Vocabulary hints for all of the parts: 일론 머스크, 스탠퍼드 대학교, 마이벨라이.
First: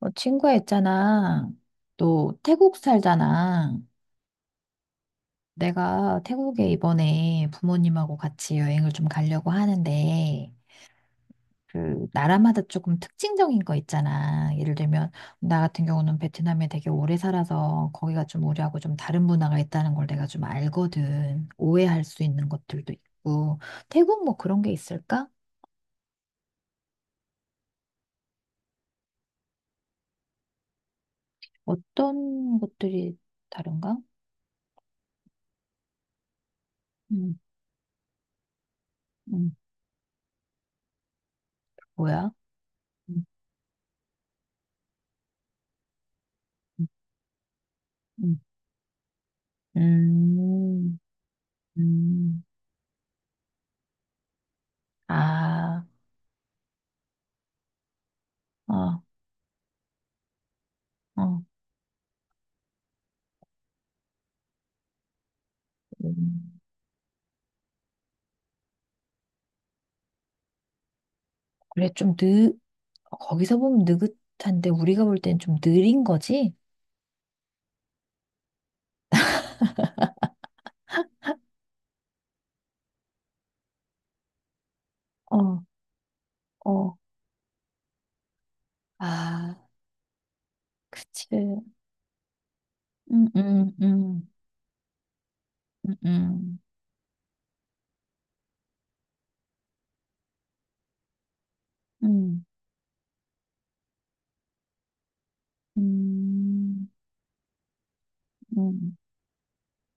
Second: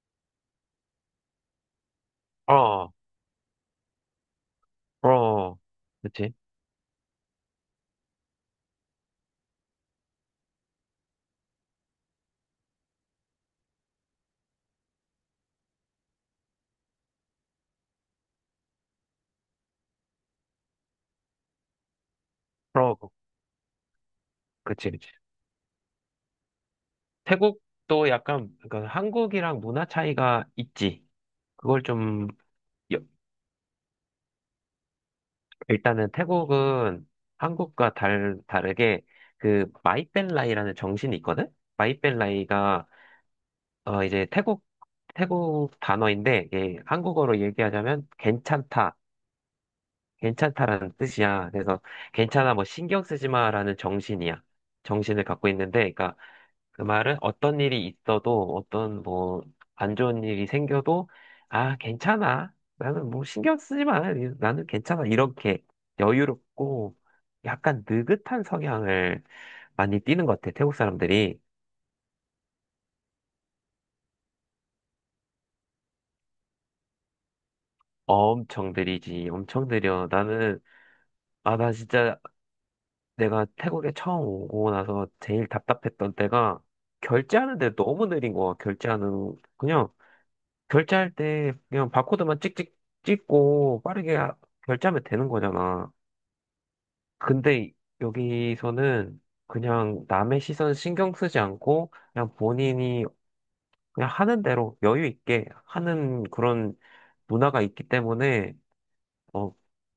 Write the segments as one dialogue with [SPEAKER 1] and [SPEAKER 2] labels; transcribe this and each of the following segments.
[SPEAKER 1] 어, 친구야 있잖아. 너 태국
[SPEAKER 2] 어,
[SPEAKER 1] 살잖아.
[SPEAKER 2] 어,
[SPEAKER 1] 내가
[SPEAKER 2] 그치.
[SPEAKER 1] 태국에 이번에 부모님하고 같이 여행을 좀 가려고 하는데, 그, 나라마다 조금 특징적인 거 있잖아. 예를 들면, 나 같은 경우는 베트남에 되게 오래 살아서 거기가 좀 우리하고 좀 다른 문화가 있다는 걸 내가 좀 알거든. 오해할 수 있는 것들도
[SPEAKER 2] 어,
[SPEAKER 1] 있고. 태국 뭐 그런 게
[SPEAKER 2] 그치, 그치.
[SPEAKER 1] 있을까?
[SPEAKER 2] 태국도 약간, 그 한국이랑 문화 차이가 있지. 그걸 좀,
[SPEAKER 1] 어떤
[SPEAKER 2] 여-
[SPEAKER 1] 것들이 다른가?
[SPEAKER 2] 일단은 태국은
[SPEAKER 1] 음,
[SPEAKER 2] 한국과 다르게
[SPEAKER 1] 음,
[SPEAKER 2] 그 마이벨라이라는 정신이 있거든?
[SPEAKER 1] 뭐야?
[SPEAKER 2] 마이벨라이가,
[SPEAKER 1] 음,
[SPEAKER 2] 어, 이제 태국, 태국 단어인데, 이게
[SPEAKER 1] 음,
[SPEAKER 2] 한국어로 얘기하자면
[SPEAKER 1] 음.
[SPEAKER 2] 괜찮다. 괜찮다라는
[SPEAKER 1] 음.
[SPEAKER 2] 뜻이야. 그래서
[SPEAKER 1] 음,
[SPEAKER 2] 괜찮아, 뭐 신경 쓰지 마라는 정신이야. 정신을 갖고 있는데,
[SPEAKER 1] 아,
[SPEAKER 2] 그러니까 그 말은 어떤 일이 있어도
[SPEAKER 1] 어,
[SPEAKER 2] 어떤 뭐 안 좋은 일이 생겨도
[SPEAKER 1] 어,
[SPEAKER 2] 아, 괜찮아. 나는 뭐 신경 쓰지 마. 나는 괜찮아. 이렇게
[SPEAKER 1] 음.
[SPEAKER 2] 여유롭고 약간 느긋한 성향을 많이 띠는 것 같아. 태국 사람들이
[SPEAKER 1] 그래, 거기서 보면 느긋한데, 우리가 볼 땐 좀 느린 거지?
[SPEAKER 2] 엄청 느리지, 엄청 느려. 나는 아, 나 진짜 내가 태국에 처음 오고 나서
[SPEAKER 1] 어,
[SPEAKER 2] 제일 답답했던 때가
[SPEAKER 1] 어,
[SPEAKER 2] 결제하는데 너무 느린 거야. 결제하는
[SPEAKER 1] 아,
[SPEAKER 2] 그냥 결제할 때
[SPEAKER 1] 그치.
[SPEAKER 2] 그냥 바코드만 찍찍
[SPEAKER 1] 음, 음,
[SPEAKER 2] 찍고 빠르게
[SPEAKER 1] 음,
[SPEAKER 2] 결제하면 되는 거잖아.
[SPEAKER 1] 음,
[SPEAKER 2] 근데 여기서는 그냥 남의 시선 신경 쓰지 않고 그냥
[SPEAKER 1] 음,
[SPEAKER 2] 본인이 그냥 하는 대로 여유 있게
[SPEAKER 1] 음,
[SPEAKER 2] 하는 그런
[SPEAKER 1] 음,
[SPEAKER 2] 문화가 있기 때문에
[SPEAKER 1] 음.
[SPEAKER 2] 어,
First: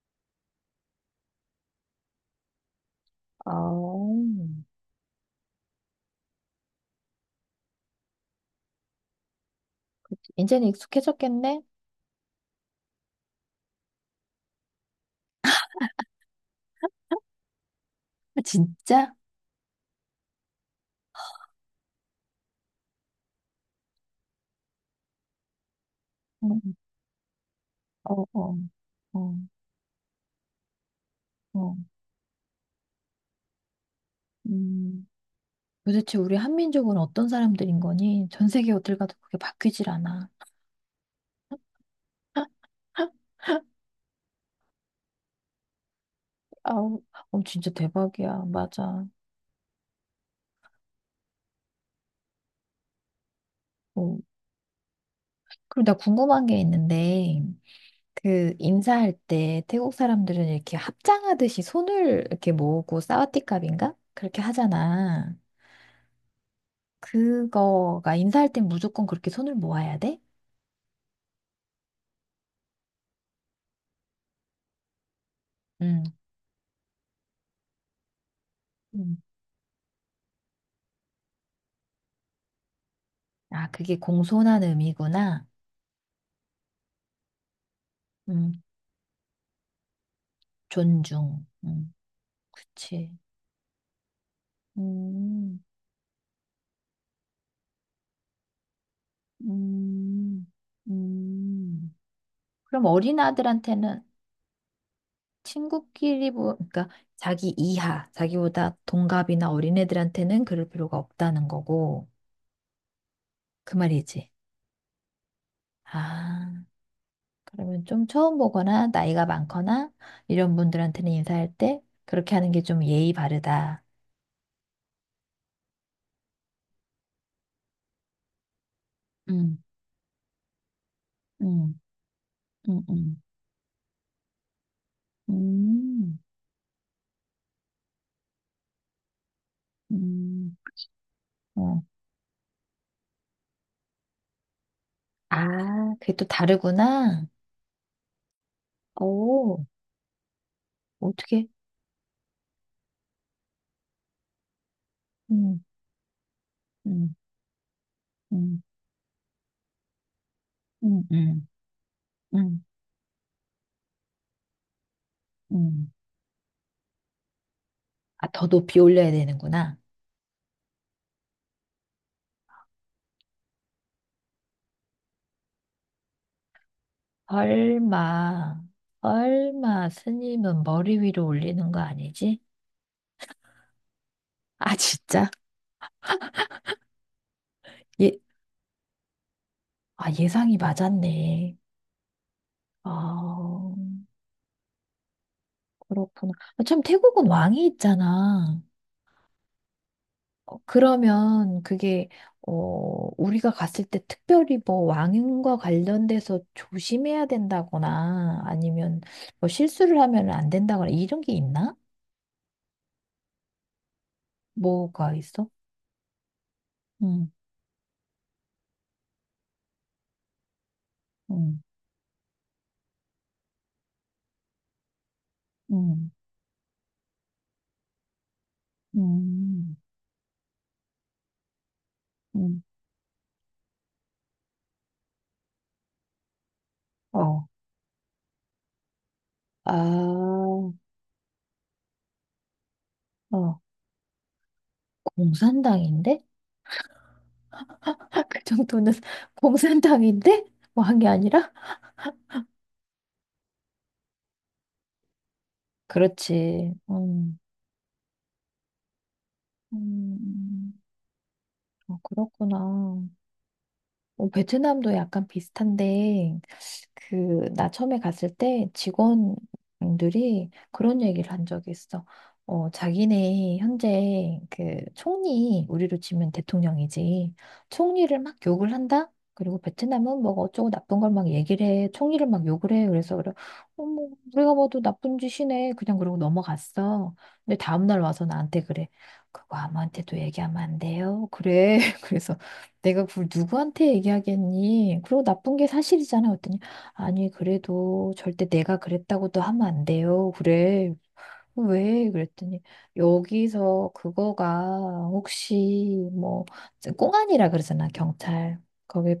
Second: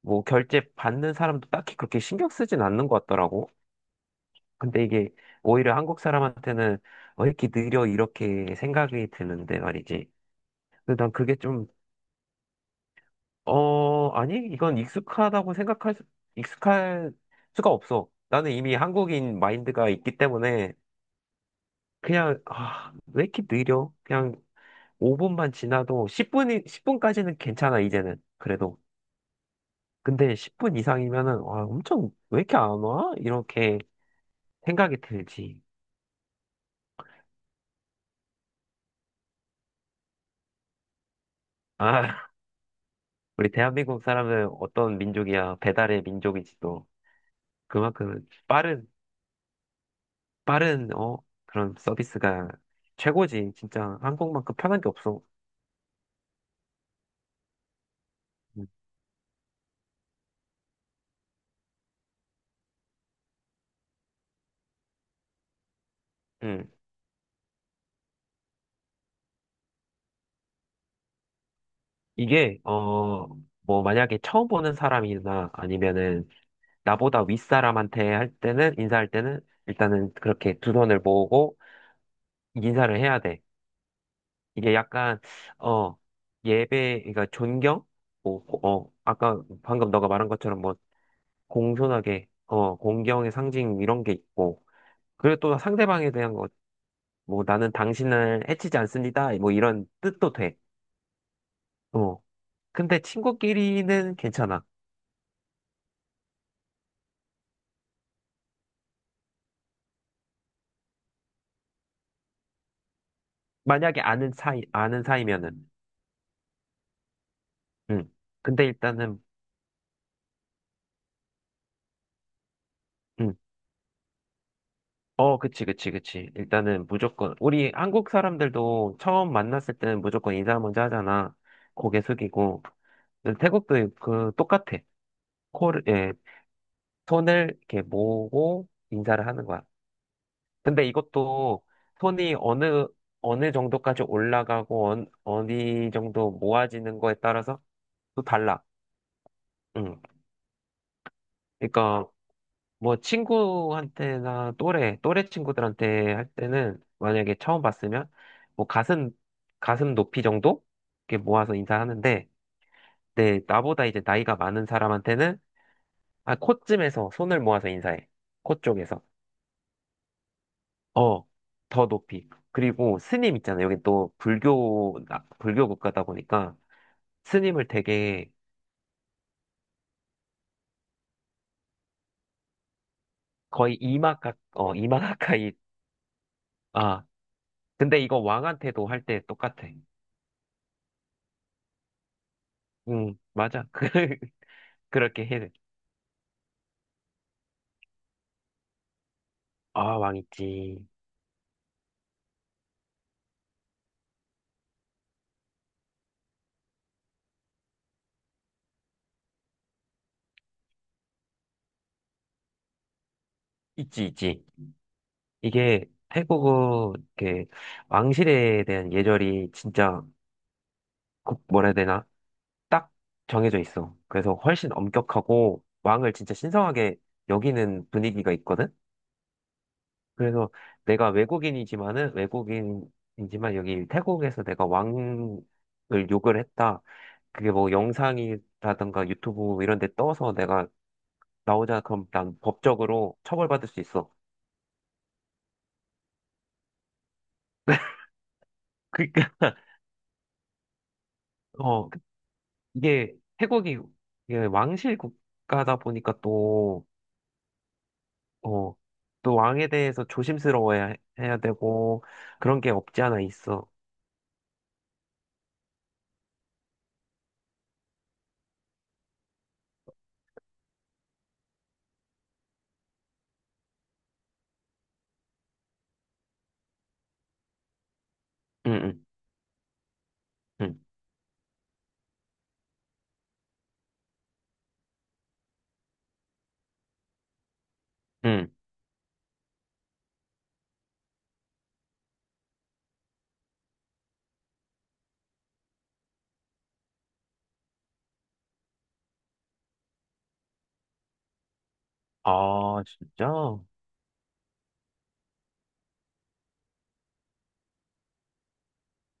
[SPEAKER 2] 뭐 결제 받는 사람도 딱히 그렇게 신경 쓰진 않는 것 같더라고.
[SPEAKER 1] 아우,
[SPEAKER 2] 근데 이게 오히려 한국 사람한테는 왜 이렇게 느려 이렇게 생각이 드는데 말이지.
[SPEAKER 1] 이제는
[SPEAKER 2] 근데 난 그게
[SPEAKER 1] 익숙해졌겠네?
[SPEAKER 2] 좀, 어, 아니, 이건 익숙하다고 생각할 수, 익숙할 수가 없어.
[SPEAKER 1] 아,
[SPEAKER 2] 나는 이미
[SPEAKER 1] 진짜?
[SPEAKER 2] 한국인 마인드가 있기 때문에 그냥, 아, 왜 이렇게 느려? 그냥 5분만 지나도
[SPEAKER 1] 음,
[SPEAKER 2] 10분이, 10분까지는 괜찮아, 이제는.
[SPEAKER 1] 어, 어,
[SPEAKER 2] 그래도.
[SPEAKER 1] 어,
[SPEAKER 2] 근데 10분 이상이면은, 와,
[SPEAKER 1] 어,
[SPEAKER 2] 엄청, 왜 이렇게 안 와? 이렇게 생각이
[SPEAKER 1] 음.
[SPEAKER 2] 들지.
[SPEAKER 1] 도대체 우리 한민족은 어떤 사람들인 거니? 전 세계 어딜 가도 그게 바뀌질 않아.
[SPEAKER 2] 아, 우리 대한민국 사람은 어떤 민족이야? 배달의 민족이지
[SPEAKER 1] 아,
[SPEAKER 2] 또.
[SPEAKER 1] 어, 진짜
[SPEAKER 2] 그만큼
[SPEAKER 1] 대박이야.
[SPEAKER 2] 빠른,
[SPEAKER 1] 맞아.
[SPEAKER 2] 빠른, 어, 그런 서비스가 최고지. 진짜
[SPEAKER 1] 어.
[SPEAKER 2] 한국만큼 편한 게 없어.
[SPEAKER 1] 그리고 나 궁금한 게 있는데, 그
[SPEAKER 2] 음.
[SPEAKER 1] 인사할 때 태국 사람들은 이렇게 합장하듯이 손을 이렇게 모으고 사와디캅인가? 그렇게 하잖아.
[SPEAKER 2] 음.
[SPEAKER 1] 그거가 인사할 땐 무조건 그렇게 손을 모아야 돼?
[SPEAKER 2] 이게, 어, 뭐, 만약에 처음 보는 사람이나
[SPEAKER 1] 음.
[SPEAKER 2] 아니면은 나보다 윗사람한테 할 때는, 인사할
[SPEAKER 1] 음.
[SPEAKER 2] 때는 일단은 그렇게 두 손을 모으고 인사를 해야 돼.
[SPEAKER 1] 아, 그게 공손한
[SPEAKER 2] 이게 약간,
[SPEAKER 1] 의미구나.
[SPEAKER 2] 어, 예배, 그러니까 존경? 뭐,
[SPEAKER 1] 음.
[SPEAKER 2] 어, 아까 방금 너가 말한 것처럼 뭐,
[SPEAKER 1] 존중. 음.
[SPEAKER 2] 공손하게, 어,
[SPEAKER 1] 그치.
[SPEAKER 2] 공경의 상징 이런 게 있고, 그리고 또
[SPEAKER 1] 음.
[SPEAKER 2] 상대방에 대한 거 뭐 나는 당신을 해치지 않습니다. 뭐 이런 뜻도
[SPEAKER 1] 음.
[SPEAKER 2] 돼.
[SPEAKER 1] 음.
[SPEAKER 2] 어.
[SPEAKER 1] 그럼
[SPEAKER 2] 근데
[SPEAKER 1] 어린아들한테는
[SPEAKER 2] 친구끼리는 괜찮아.
[SPEAKER 1] 친구끼리 뭐 그러니까 자기 이하, 자기보다 동갑이나 어린애들한테는 그럴 필요가 없다는 거고 그
[SPEAKER 2] 만약에
[SPEAKER 1] 말이지.
[SPEAKER 2] 아는 사이, 아는 사이면은.
[SPEAKER 1] 아, 그러면 좀
[SPEAKER 2] 응.
[SPEAKER 1] 처음
[SPEAKER 2] 근데
[SPEAKER 1] 보거나
[SPEAKER 2] 일단은,
[SPEAKER 1] 나이가 많거나 이런 분들한테는 인사할 때 그렇게 하는 게 좀 예의
[SPEAKER 2] 응.
[SPEAKER 1] 바르다.
[SPEAKER 2] 어, 그치, 그치, 그치. 일단은 무조건, 우리 한국 사람들도 처음
[SPEAKER 1] 음,
[SPEAKER 2] 만났을 때는 무조건 인사 먼저 하잖아.
[SPEAKER 1] 음,
[SPEAKER 2] 고개 숙이고.
[SPEAKER 1] 음, 음,
[SPEAKER 2] 근데 태국도 그, 똑같아. 코를, 예,
[SPEAKER 1] 음,
[SPEAKER 2] 손을 이렇게 모으고 인사를 하는 거야.
[SPEAKER 1] 음.
[SPEAKER 2] 근데 이것도
[SPEAKER 1] 어.
[SPEAKER 2] 손이 어느, 어느 정도까지 올라가고, 어, 디
[SPEAKER 1] 아, 그게 또
[SPEAKER 2] 정도 모아지는 거에
[SPEAKER 1] 다르구나.
[SPEAKER 2] 따라서 또 달라.
[SPEAKER 1] 오,
[SPEAKER 2] 응.
[SPEAKER 1] 어떻게?
[SPEAKER 2] 그러니까, 뭐, 친구한테나 또래, 또래
[SPEAKER 1] 음.
[SPEAKER 2] 친구들한테 할 때는,
[SPEAKER 1] 음,
[SPEAKER 2] 만약에 처음 봤으면,
[SPEAKER 1] 음,
[SPEAKER 2] 뭐, 가슴, 가슴 높이 정도?
[SPEAKER 1] 음,
[SPEAKER 2] 이렇게
[SPEAKER 1] 음,
[SPEAKER 2] 모아서 인사하는데,
[SPEAKER 1] 음,
[SPEAKER 2] 네, 나보다 이제 나이가 많은 사람한테는,
[SPEAKER 1] 음.
[SPEAKER 2] 아, 코쯤에서 손을 모아서 인사해.
[SPEAKER 1] 아, 더
[SPEAKER 2] 코
[SPEAKER 1] 높이
[SPEAKER 2] 쪽에서.
[SPEAKER 1] 올려야 되는구나.
[SPEAKER 2] 어, 더 높이. 그리고 스님 있잖아. 요 여기 또 불교, 불교 국가다 보니까 스님을 되게
[SPEAKER 1] 설마, 설마 스님은 머리 위로 올리는 거 아니지?
[SPEAKER 2] 거의 이마 가, 어,
[SPEAKER 1] 아,
[SPEAKER 2] 이마
[SPEAKER 1] 진짜?
[SPEAKER 2] 가까이, 아, 근데
[SPEAKER 1] 예,
[SPEAKER 2] 이거 왕한테도 할 때 똑같아.
[SPEAKER 1] 아, 예상이 맞았네.
[SPEAKER 2] 응, 맞아.
[SPEAKER 1] 아,
[SPEAKER 2] 그, 그렇게 해.
[SPEAKER 1] 그렇구나. 아, 참, 태국은 왕이 있잖아.
[SPEAKER 2] 아, 왕
[SPEAKER 1] 어,
[SPEAKER 2] 있지.
[SPEAKER 1] 그러면 그게, 어, 우리가 갔을 때 특별히 뭐 왕과 관련돼서 조심해야 된다거나 아니면 뭐 실수를 하면 안 된다거나 이런 게 있나?
[SPEAKER 2] 있지, 있지.
[SPEAKER 1] 뭐가 있어?
[SPEAKER 2] 이게 태국은
[SPEAKER 1] 응,
[SPEAKER 2] 이렇게 왕실에 대한 예절이 진짜,
[SPEAKER 1] 응,
[SPEAKER 2] 뭐라 해야 되나? 딱 정해져 있어. 그래서 훨씬 엄격하고
[SPEAKER 1] 응,
[SPEAKER 2] 왕을 진짜 신성하게 여기는 분위기가 있거든?
[SPEAKER 1] 응,
[SPEAKER 2] 그래서 내가 외국인이지만은
[SPEAKER 1] 응.
[SPEAKER 2] 외국인이지만 여기 태국에서 내가 왕을 욕을 했다.
[SPEAKER 1] 어.
[SPEAKER 2] 그게 뭐 영상이라든가 유튜브
[SPEAKER 1] 아,
[SPEAKER 2] 이런 데 떠서 내가
[SPEAKER 1] 어,
[SPEAKER 2] 나오자 그럼 난 법적으로 처벌받을 수 있어.
[SPEAKER 1] 공산당인데? 그 정도는
[SPEAKER 2] 그러니까
[SPEAKER 1] 공산당인데? 뭐 한 게 아니라?
[SPEAKER 2] 어, 이게 태국이 이게 왕실 국가다 보니까
[SPEAKER 1] 그렇지.
[SPEAKER 2] 또 어, 또 왕에 대해서
[SPEAKER 1] 음, 음.
[SPEAKER 2] 조심스러워야 야
[SPEAKER 1] 어,
[SPEAKER 2] 되고
[SPEAKER 1] 그렇구나.
[SPEAKER 2] 그런 게 없지 않아 있어.
[SPEAKER 1] 어, 베트남도 약간 비슷한데, 그, 나 처음에 갔을 때 직원들이 그런 얘기를 한 적이 있어. 어, 자기네 현재 그 총리, 우리로 치면 대통령이지. 총리를 막 욕을
[SPEAKER 2] 응, 응,
[SPEAKER 1] 한다? 그리고 베트남은 뭐 어쩌고
[SPEAKER 2] 응,
[SPEAKER 1] 나쁜 걸 막 얘기를 해. 총리를 막 욕을 해. 그래서 그래. 어머, 우리가 봐도 나쁜 짓이네. 그냥 그러고 넘어갔어. 근데 다음날 와서
[SPEAKER 2] 응.
[SPEAKER 1] 나한테 그래. 그거 아무한테도 얘기하면 안 돼요. 그래. 그래서 내가 그걸 누구한테 얘기하겠니? 그리고 나쁜 게 사실이잖아. 아니, 그래도 절대 내가 그랬다고도 하면 안 돼요. 그래. 왜? 그랬더니,
[SPEAKER 2] 아, 진짜? 어,
[SPEAKER 1] 여기서 그거가 혹시 뭐, 꽁안이라 그러잖아, 경찰. 거기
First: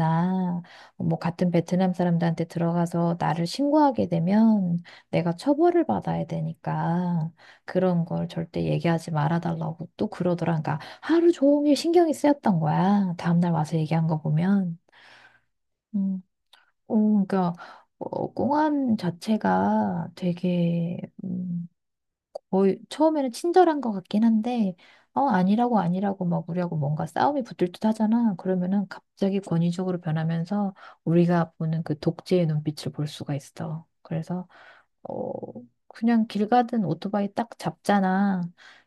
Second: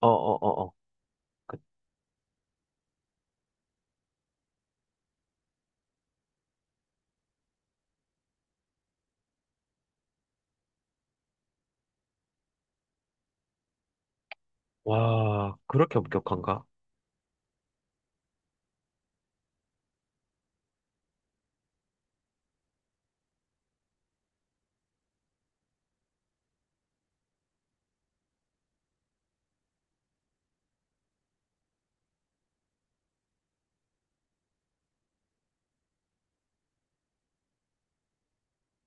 [SPEAKER 2] 어, 어, 어.
[SPEAKER 1] 뭐, 같은 베트남 사람들한테 들어가서 나를 신고하게 되면 내가 처벌을 받아야 되니까 그런 걸 절대 얘기하지 말아달라고 또 그러더라. 그러니까 하루 종일 신경이 쓰였던 거야. 다음날 와서 얘기한 거 보면.
[SPEAKER 2] 와, 그렇게
[SPEAKER 1] 음.
[SPEAKER 2] 엄격한가?
[SPEAKER 1] 어, 그러니까 어, 꽁안 자체가 되게 거의 처음에는 친절한 것 같긴 한데 어 아니라고 아니라고 막 우리하고 뭔가 싸움이 붙을 듯 하잖아. 그러면은 갑자기 권위적으로 변하면서 우리가 보는 그 독재의 눈빛을 볼 수가 있어. 그래서 어, 그냥 길 가든 오토바이 딱 잡잖아.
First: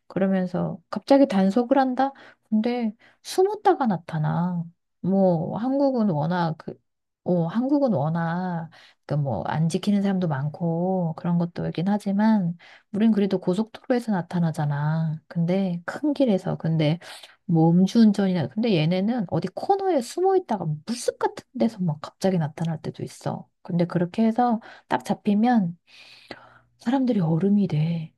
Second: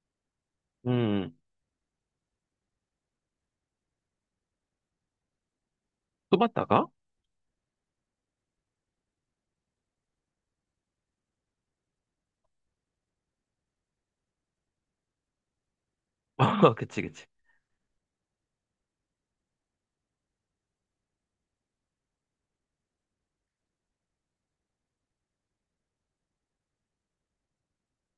[SPEAKER 1] 그러면서 갑자기
[SPEAKER 2] 음,
[SPEAKER 1] 단속을 한다? 근데 숨었다가 나타나. 뭐, 한국은 워낙 그,
[SPEAKER 2] 쏘봤다가?
[SPEAKER 1] 어, 한국은 워낙 그 뭐, 안 지키는 사람도 많고 그런 것도 있긴 하지만, 우린 그래도 고속도로에서 나타나잖아. 근데 큰 길에서. 근데
[SPEAKER 2] 그치, 그치.
[SPEAKER 1] 뭐 음주운전이나, 근데 얘네는 어디 코너에 숨어 있다가 물숲 같은 데서 막 갑자기 나타날 때도 있어. 근데 그렇게 해서 딱 잡히면 사람들이 얼음이 돼.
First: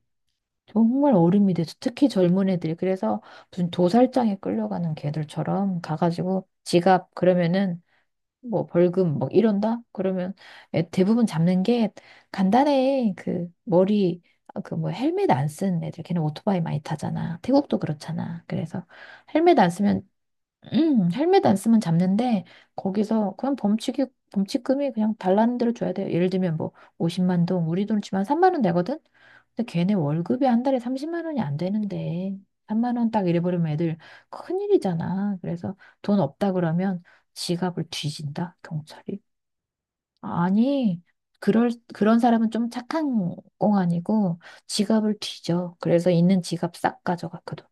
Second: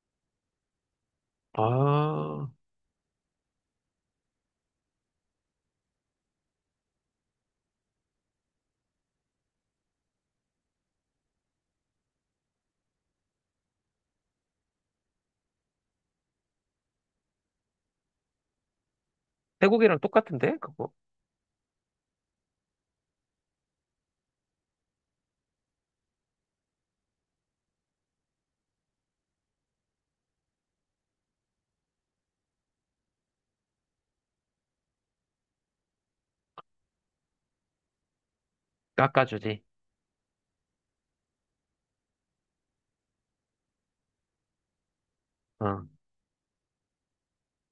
[SPEAKER 1] 정말 얼음이 돼. 특히
[SPEAKER 2] 아,
[SPEAKER 1] 젊은 애들이. 그래서 무슨 도살장에 끌려가는 개들처럼 가가지고 지갑 그러면은 뭐 벌금 뭐 이런다? 그러면 대부분 잡는 게 간단해. 그 머리 그 뭐 헬멧 안 쓰는 애들. 걔는 오토바이 많이 타잖아. 태국도 그렇잖아. 그래서 헬멧 안
[SPEAKER 2] 태국이랑
[SPEAKER 1] 쓰면
[SPEAKER 2] 똑같은데? 그거?
[SPEAKER 1] 헬멧 안 쓰면 잡는데 거기서 그냥 범칙이 범칙금이 그냥 달라는 대로 줘야 돼요. 예를 들면 뭐 50만 동 우리 돈으로 치면 3만 원 되거든. 근데 걔네 월급이 한 달에 30만 원이 안 되는데 3만 원 딱 잃어버리면 애들 큰일이잖아. 그래서 돈 없다 그러면 지갑을 뒤진다. 경찰이.
[SPEAKER 2] 깎아주지.
[SPEAKER 1] 아니, 그럴 그런 사람은 좀 착한 꽁 아니고 지갑을 뒤져.
[SPEAKER 2] 어.
[SPEAKER 1] 그래서 있는 지갑 싹 가져갔거든.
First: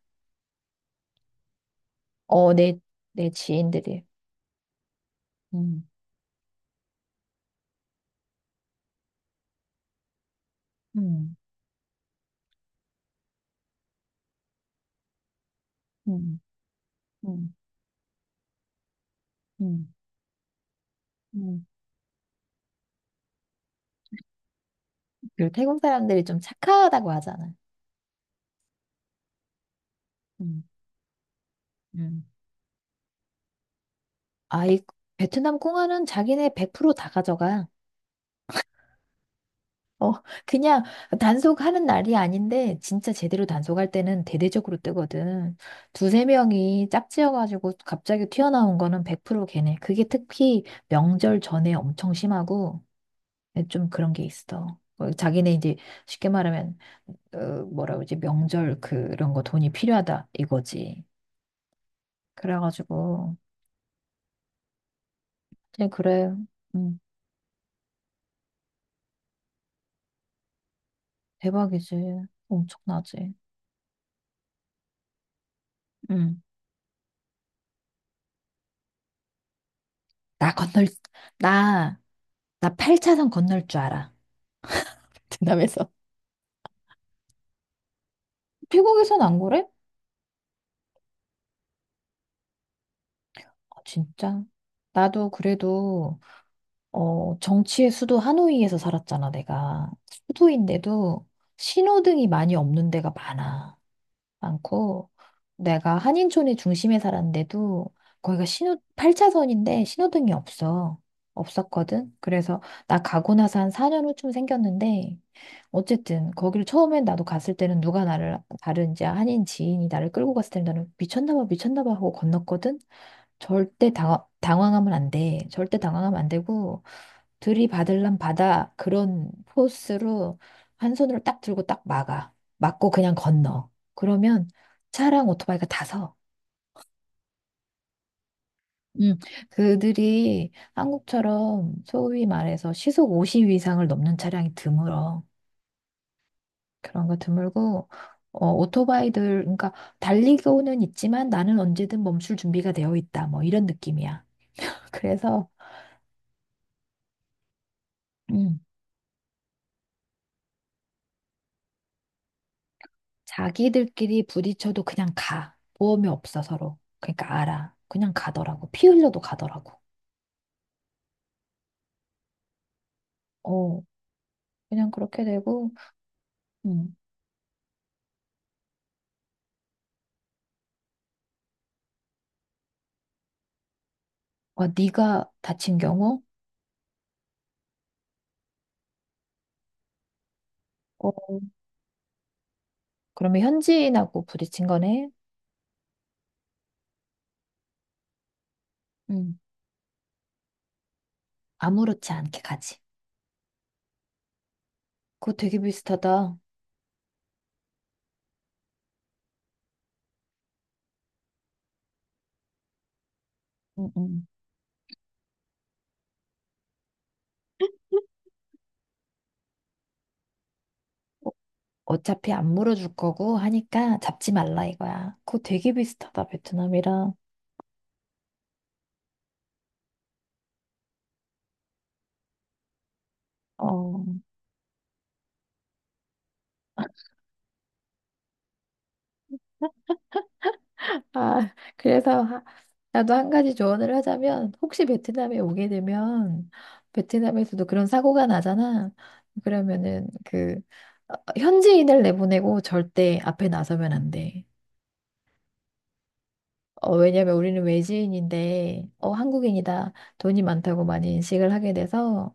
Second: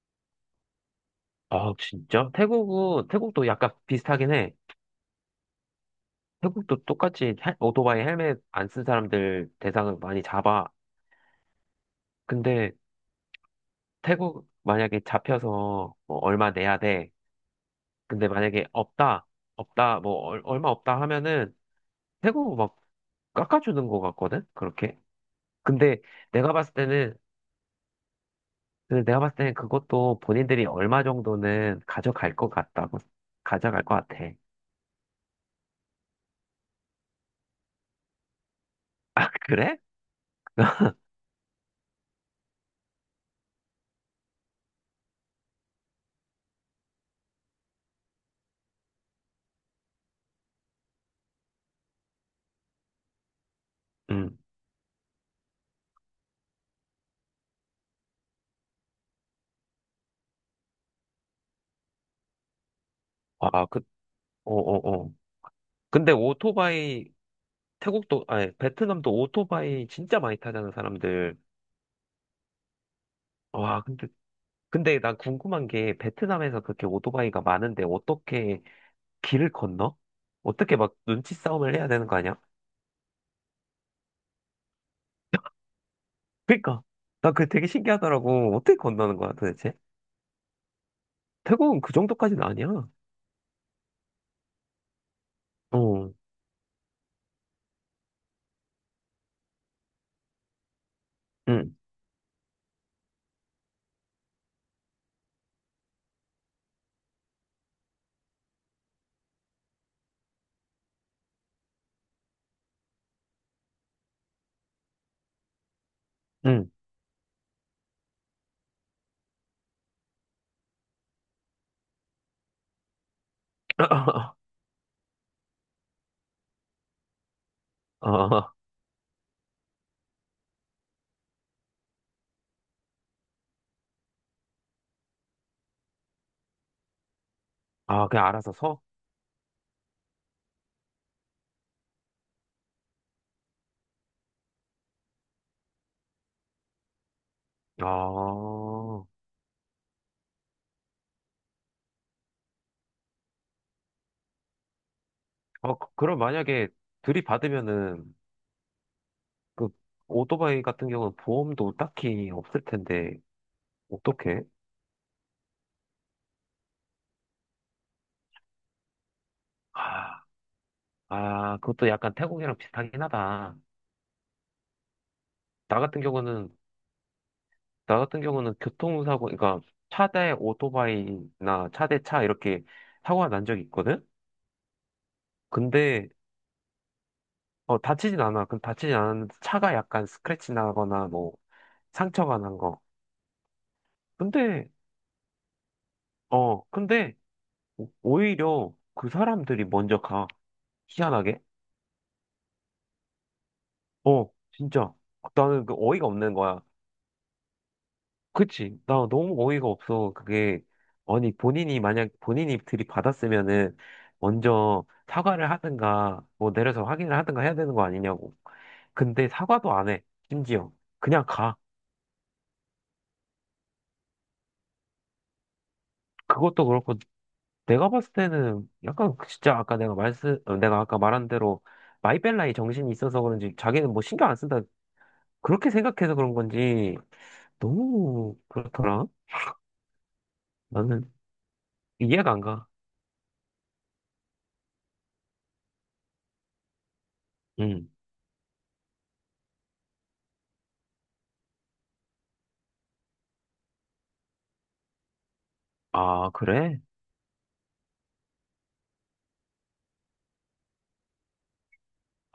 [SPEAKER 2] 아, 진짜?
[SPEAKER 1] 어, 내
[SPEAKER 2] 태국은,
[SPEAKER 1] 내
[SPEAKER 2] 태국도 약간
[SPEAKER 1] 지인들이.
[SPEAKER 2] 비슷하긴 해.
[SPEAKER 1] 음.
[SPEAKER 2] 태국도 똑같이 오토바이 헬멧 안 쓴 사람들 대상을 많이 잡아.
[SPEAKER 1] 음.
[SPEAKER 2] 근데 태국 만약에 잡혀서 뭐
[SPEAKER 1] 음,
[SPEAKER 2] 얼마 내야 돼.
[SPEAKER 1] 음,
[SPEAKER 2] 근데 만약에 없다,
[SPEAKER 1] 음,
[SPEAKER 2] 없다, 뭐 얼마 없다 하면은
[SPEAKER 1] 음.
[SPEAKER 2] 태국 막 깎아주는 것 같거든? 그렇게.
[SPEAKER 1] 그리고 태국
[SPEAKER 2] 근데
[SPEAKER 1] 사람들이 좀
[SPEAKER 2] 내가 봤을
[SPEAKER 1] 착하다고
[SPEAKER 2] 때는
[SPEAKER 1] 하잖아.
[SPEAKER 2] 근데 내가 봤을 땐 그것도
[SPEAKER 1] 음,
[SPEAKER 2] 본인들이 얼마 정도는
[SPEAKER 1] 음.
[SPEAKER 2] 가져갈 것 같다고, 가져갈 것 같아.
[SPEAKER 1] 아이, 베트남 꽁하는 자기네 100%다 가져가.
[SPEAKER 2] 아, 그래?
[SPEAKER 1] 어, 그냥 단속하는 날이 아닌데, 진짜 제대로 단속할 때는 대대적으로 뜨거든. 두세 명이 짝지어가지고 갑자기 튀어나온 거는 100% 걔네. 그게 특히 명절 전에 엄청 심하고, 좀 그런 게
[SPEAKER 2] 응.
[SPEAKER 1] 있어. 어, 자기네 이제 쉽게 말하면, 어, 뭐라 그러지, 명절 그런 거 돈이 필요하다, 이거지. 그래가지고
[SPEAKER 2] 아, 그, 어, 어, 어.
[SPEAKER 1] 그냥
[SPEAKER 2] 근데
[SPEAKER 1] 그래 응
[SPEAKER 2] 오토바이, 태국도, 아니, 베트남도 오토바이 진짜 많이 타잖아, 사람들.
[SPEAKER 1] 대박이지 엄청나지
[SPEAKER 2] 와, 근데, 근데 난 궁금한 게,
[SPEAKER 1] 응
[SPEAKER 2] 베트남에서 그렇게 오토바이가 많은데, 어떻게 길을 건너?
[SPEAKER 1] 나
[SPEAKER 2] 어떻게
[SPEAKER 1] 건널
[SPEAKER 2] 막 눈치 싸움을 해야
[SPEAKER 1] 나
[SPEAKER 2] 되는 거 아니야?
[SPEAKER 1] 나 8차선 건널 줄 알아 등담에서
[SPEAKER 2] 그니까. 나 그게 되게 신기하더라고. 어떻게 건너는
[SPEAKER 1] 태국에선
[SPEAKER 2] 거야,
[SPEAKER 1] 안 그래?
[SPEAKER 2] 도대체? 태국은 그 정도까지는 아니야.
[SPEAKER 1] 아, 진짜 나도
[SPEAKER 2] 어,
[SPEAKER 1] 그래도 어 정치의 수도 하노이에서 살았잖아 내가 수도인데도
[SPEAKER 2] 응,
[SPEAKER 1] 신호등이 많이 없는 데가 많아 많고, 내가 한인촌의 중심에 살았는데도 거기가 신호, 8차선인데 신호등이 없어. 없었거든. 그래서 나 가고 나서 한 4년 후쯤 생겼는데, 어쨌든 거기를
[SPEAKER 2] 응.
[SPEAKER 1] 처음엔 나도 갔을 때는 누가 나를, 다른 이제 한인 지인이 나를 끌고 갔을 때는 나는 미쳤나 봐, 미쳤나 봐 하고 건넜거든. 절대 당, 당황하면 안 돼. 절대 당황하면 안 되고, 들이받을란
[SPEAKER 2] 아,
[SPEAKER 1] 받아. 그런 포스로 한 손으로 딱 들고 딱 막아. 막고 그냥 건너. 그러면 차랑 오토바이가 다서
[SPEAKER 2] 아, 그냥 알아서 서?
[SPEAKER 1] 음, 그들이 한국처럼 소위 말해서 시속 50 이상을 넘는 차량이 드물어. 그런 거
[SPEAKER 2] 아,
[SPEAKER 1] 드물고 어,
[SPEAKER 2] 어,
[SPEAKER 1] 오토바이들 그러니까 달리고는 있지만 나는 언제든 멈출 준비가 되어 있다. 뭐 이런 느낌이야. 그래서
[SPEAKER 2] 그럼 만약에 들이받으면은,
[SPEAKER 1] 음,
[SPEAKER 2] 그, 오토바이 같은 경우는 보험도 딱히 없을 텐데,
[SPEAKER 1] 자기들끼리
[SPEAKER 2] 어떡해?
[SPEAKER 1] 부딪혀도 그냥 가. 보험이 없어 서로. 그러니까 알아. 그냥 가더라고. 피 흘려도 가더라고.
[SPEAKER 2] 아, 아, 그것도 약간 태국이랑 비슷하긴 하다.
[SPEAKER 1] 어, 그냥 그렇게 되고
[SPEAKER 2] 나 같은 경우는,
[SPEAKER 1] 음.
[SPEAKER 2] 나 같은 경우는 교통사고, 그러니까 차 대 오토바이나 차 대 차 이렇게 사고가 난 적이 있거든?
[SPEAKER 1] 어, 네가 다친
[SPEAKER 2] 근데,
[SPEAKER 1] 경우?
[SPEAKER 2] 어, 다치진 않아. 그 다치진 않았는데, 차가 약간 스크래치 나거나,
[SPEAKER 1] 어,
[SPEAKER 2] 뭐, 상처가 난 거.
[SPEAKER 1] 그러면 현지인하고 부딪힌
[SPEAKER 2] 근데,
[SPEAKER 1] 거네?
[SPEAKER 2] 어, 근데, 오히려 그
[SPEAKER 1] 응,
[SPEAKER 2] 사람들이 먼저 가. 희한하게.
[SPEAKER 1] 아무렇지 않게 가지.
[SPEAKER 2] 어, 진짜.
[SPEAKER 1] 그거 되게
[SPEAKER 2] 나는 그 어이가 없는
[SPEAKER 1] 비슷하다.
[SPEAKER 2] 거야. 그치? 나 너무 어이가 없어. 그게, 아니, 본인이 만약 본인이 들이받았으면은
[SPEAKER 1] 응, 응.
[SPEAKER 2] 먼저 사과를 하든가, 뭐 내려서 확인을 하든가 해야 되는 거 아니냐고. 근데 사과도 안 해. 심지어. 그냥
[SPEAKER 1] 어,
[SPEAKER 2] 가.
[SPEAKER 1] 어차피 안 물어줄 거고 하니까 잡지 말라 이거야. 그거 되게 비슷하다,
[SPEAKER 2] 그것도 그렇고,
[SPEAKER 1] 베트남이랑.
[SPEAKER 2] 내가 봤을 때는 약간 그 진짜 아까 내가 내가 아까 말한 대로 마이벨라의 정신이 있어서 그런지 자기는 뭐
[SPEAKER 1] 어,
[SPEAKER 2] 신경 안 쓴다. 그렇게 생각해서 그런 건지 너무 그렇더라. 나는
[SPEAKER 1] 아, 그래서
[SPEAKER 2] 이해가 안
[SPEAKER 1] 하-
[SPEAKER 2] 가.
[SPEAKER 1] 나도 한 가지 조언을 하자면, 혹시 베트남에 오게 되면, 베트남에서도 그런
[SPEAKER 2] 응.
[SPEAKER 1] 사고가 나잖아. 그러면은 그, 어, 현지인을 내보내고 절대 앞에 나서면 안 돼.
[SPEAKER 2] 아, 그래?
[SPEAKER 1] 어, 왜냐면 우리는 외지인인데, 어, 한국인이다. 돈이 많다고 많이 인식을 하게 돼서,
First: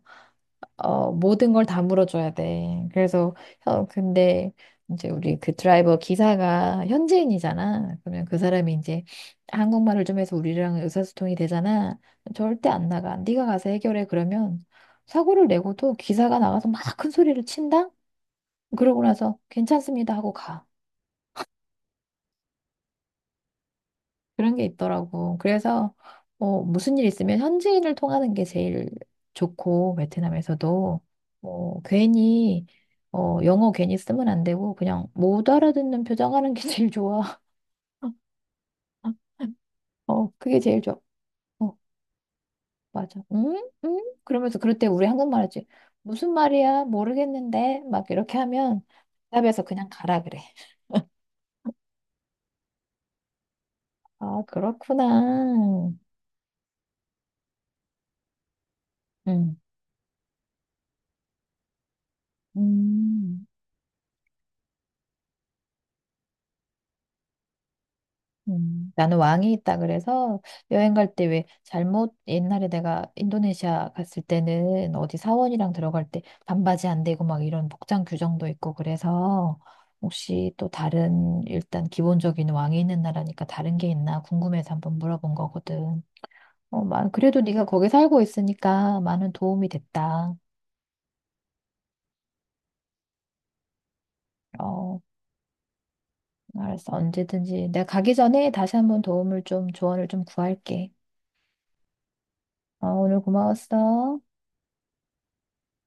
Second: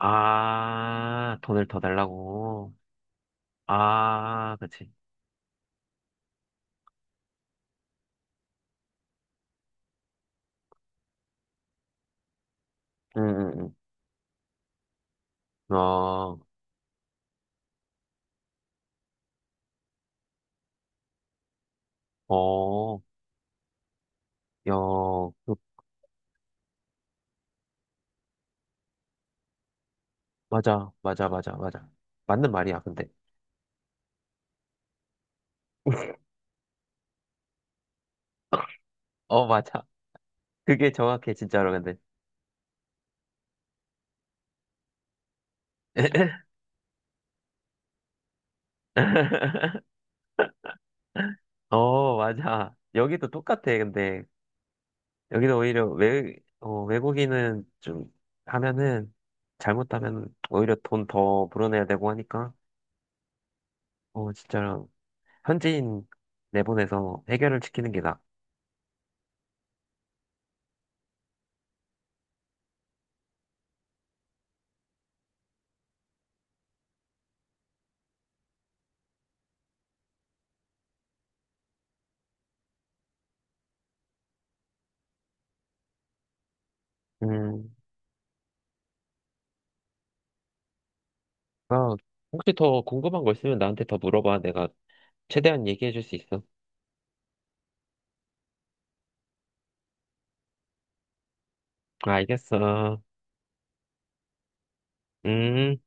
[SPEAKER 1] 어, 모든 걸
[SPEAKER 2] 돈을 더
[SPEAKER 1] 다 물어줘야
[SPEAKER 2] 달라고.
[SPEAKER 1] 돼. 그래서, 어, 근데
[SPEAKER 2] 아, 그치.
[SPEAKER 1] 이제 우리 그 드라이버 기사가 현지인이잖아. 그러면 그 사람이 이제 한국말을 좀 해서 우리랑 의사소통이 되잖아. 절대 안 나가.
[SPEAKER 2] 응,
[SPEAKER 1] 네가 가서
[SPEAKER 2] 응,
[SPEAKER 1] 해결해. 그러면 사고를
[SPEAKER 2] 응.
[SPEAKER 1] 내고도
[SPEAKER 2] 어,
[SPEAKER 1] 기사가 나가서 막 큰 소리를 친다? 그러고 나서 괜찮습니다 하고 가.
[SPEAKER 2] 어,
[SPEAKER 1] 그런 게
[SPEAKER 2] 야,
[SPEAKER 1] 있더라고.
[SPEAKER 2] 그,
[SPEAKER 1] 그래서 어, 무슨 일 있으면 현지인을 통하는 게 제일 좋고
[SPEAKER 2] 맞아,
[SPEAKER 1] 베트남에서도
[SPEAKER 2] 맞아, 맞아,
[SPEAKER 1] 어,
[SPEAKER 2] 맞아. 맞는
[SPEAKER 1] 괜히
[SPEAKER 2] 말이야, 근데.
[SPEAKER 1] 어, 영어 괜히 쓰면 안 되고 그냥 못 알아듣는 표정하는 게 제일 좋아.
[SPEAKER 2] 어, 맞아.
[SPEAKER 1] 어, 그게 제일
[SPEAKER 2] 그게
[SPEAKER 1] 좋아.
[SPEAKER 2] 정확해, 진짜로,
[SPEAKER 1] 어,
[SPEAKER 2] 근데.
[SPEAKER 1] 맞아. 응? 응? 그러면서 그럴 때 우리 한국말 하지. 무슨 말이야? 모르겠는데. 막 이렇게 하면 답에서 그냥 가라 그래.
[SPEAKER 2] 어, 맞아. 여기도 똑같아, 근데.
[SPEAKER 1] 아, 그렇구나.
[SPEAKER 2] 여기도 오히려 외, 어, 외국인은 좀 하면은,
[SPEAKER 1] 응.
[SPEAKER 2] 잘못하면 오히려 돈 더 불어내야 되고 하니까.
[SPEAKER 1] 음.
[SPEAKER 2] 어, 진짜 현지인 내보내서 해결을 시키는 게 나아.
[SPEAKER 1] 나는 왕이 있다 그래서 여행 갈 때 왜 잘못 옛날에 내가 인도네시아 갔을 때는 어디 사원이랑 들어갈 때 반바지 안 되고 막 이런 복장 규정도 있고 그래서 혹시 또 다른 일단 기본적인 왕이 있는 나라니까 다른 게 있나 궁금해서 한번 물어본 거거든. 어, 만 그래도 네가
[SPEAKER 2] 음,
[SPEAKER 1] 거기 살고 있으니까 많은 도움이 됐다.
[SPEAKER 2] 아, 혹시 더 궁금한 거 있으면 나한테 더 물어봐. 내가
[SPEAKER 1] 어,
[SPEAKER 2] 최대한 얘기해 줄 수 있어.
[SPEAKER 1] 알았어. 언제든지 내가 가기 전에 다시 한번 도움을 좀 조언을 좀 구할게.
[SPEAKER 2] 알겠어.
[SPEAKER 1] 어, 오늘 고마웠어.
[SPEAKER 2] 음.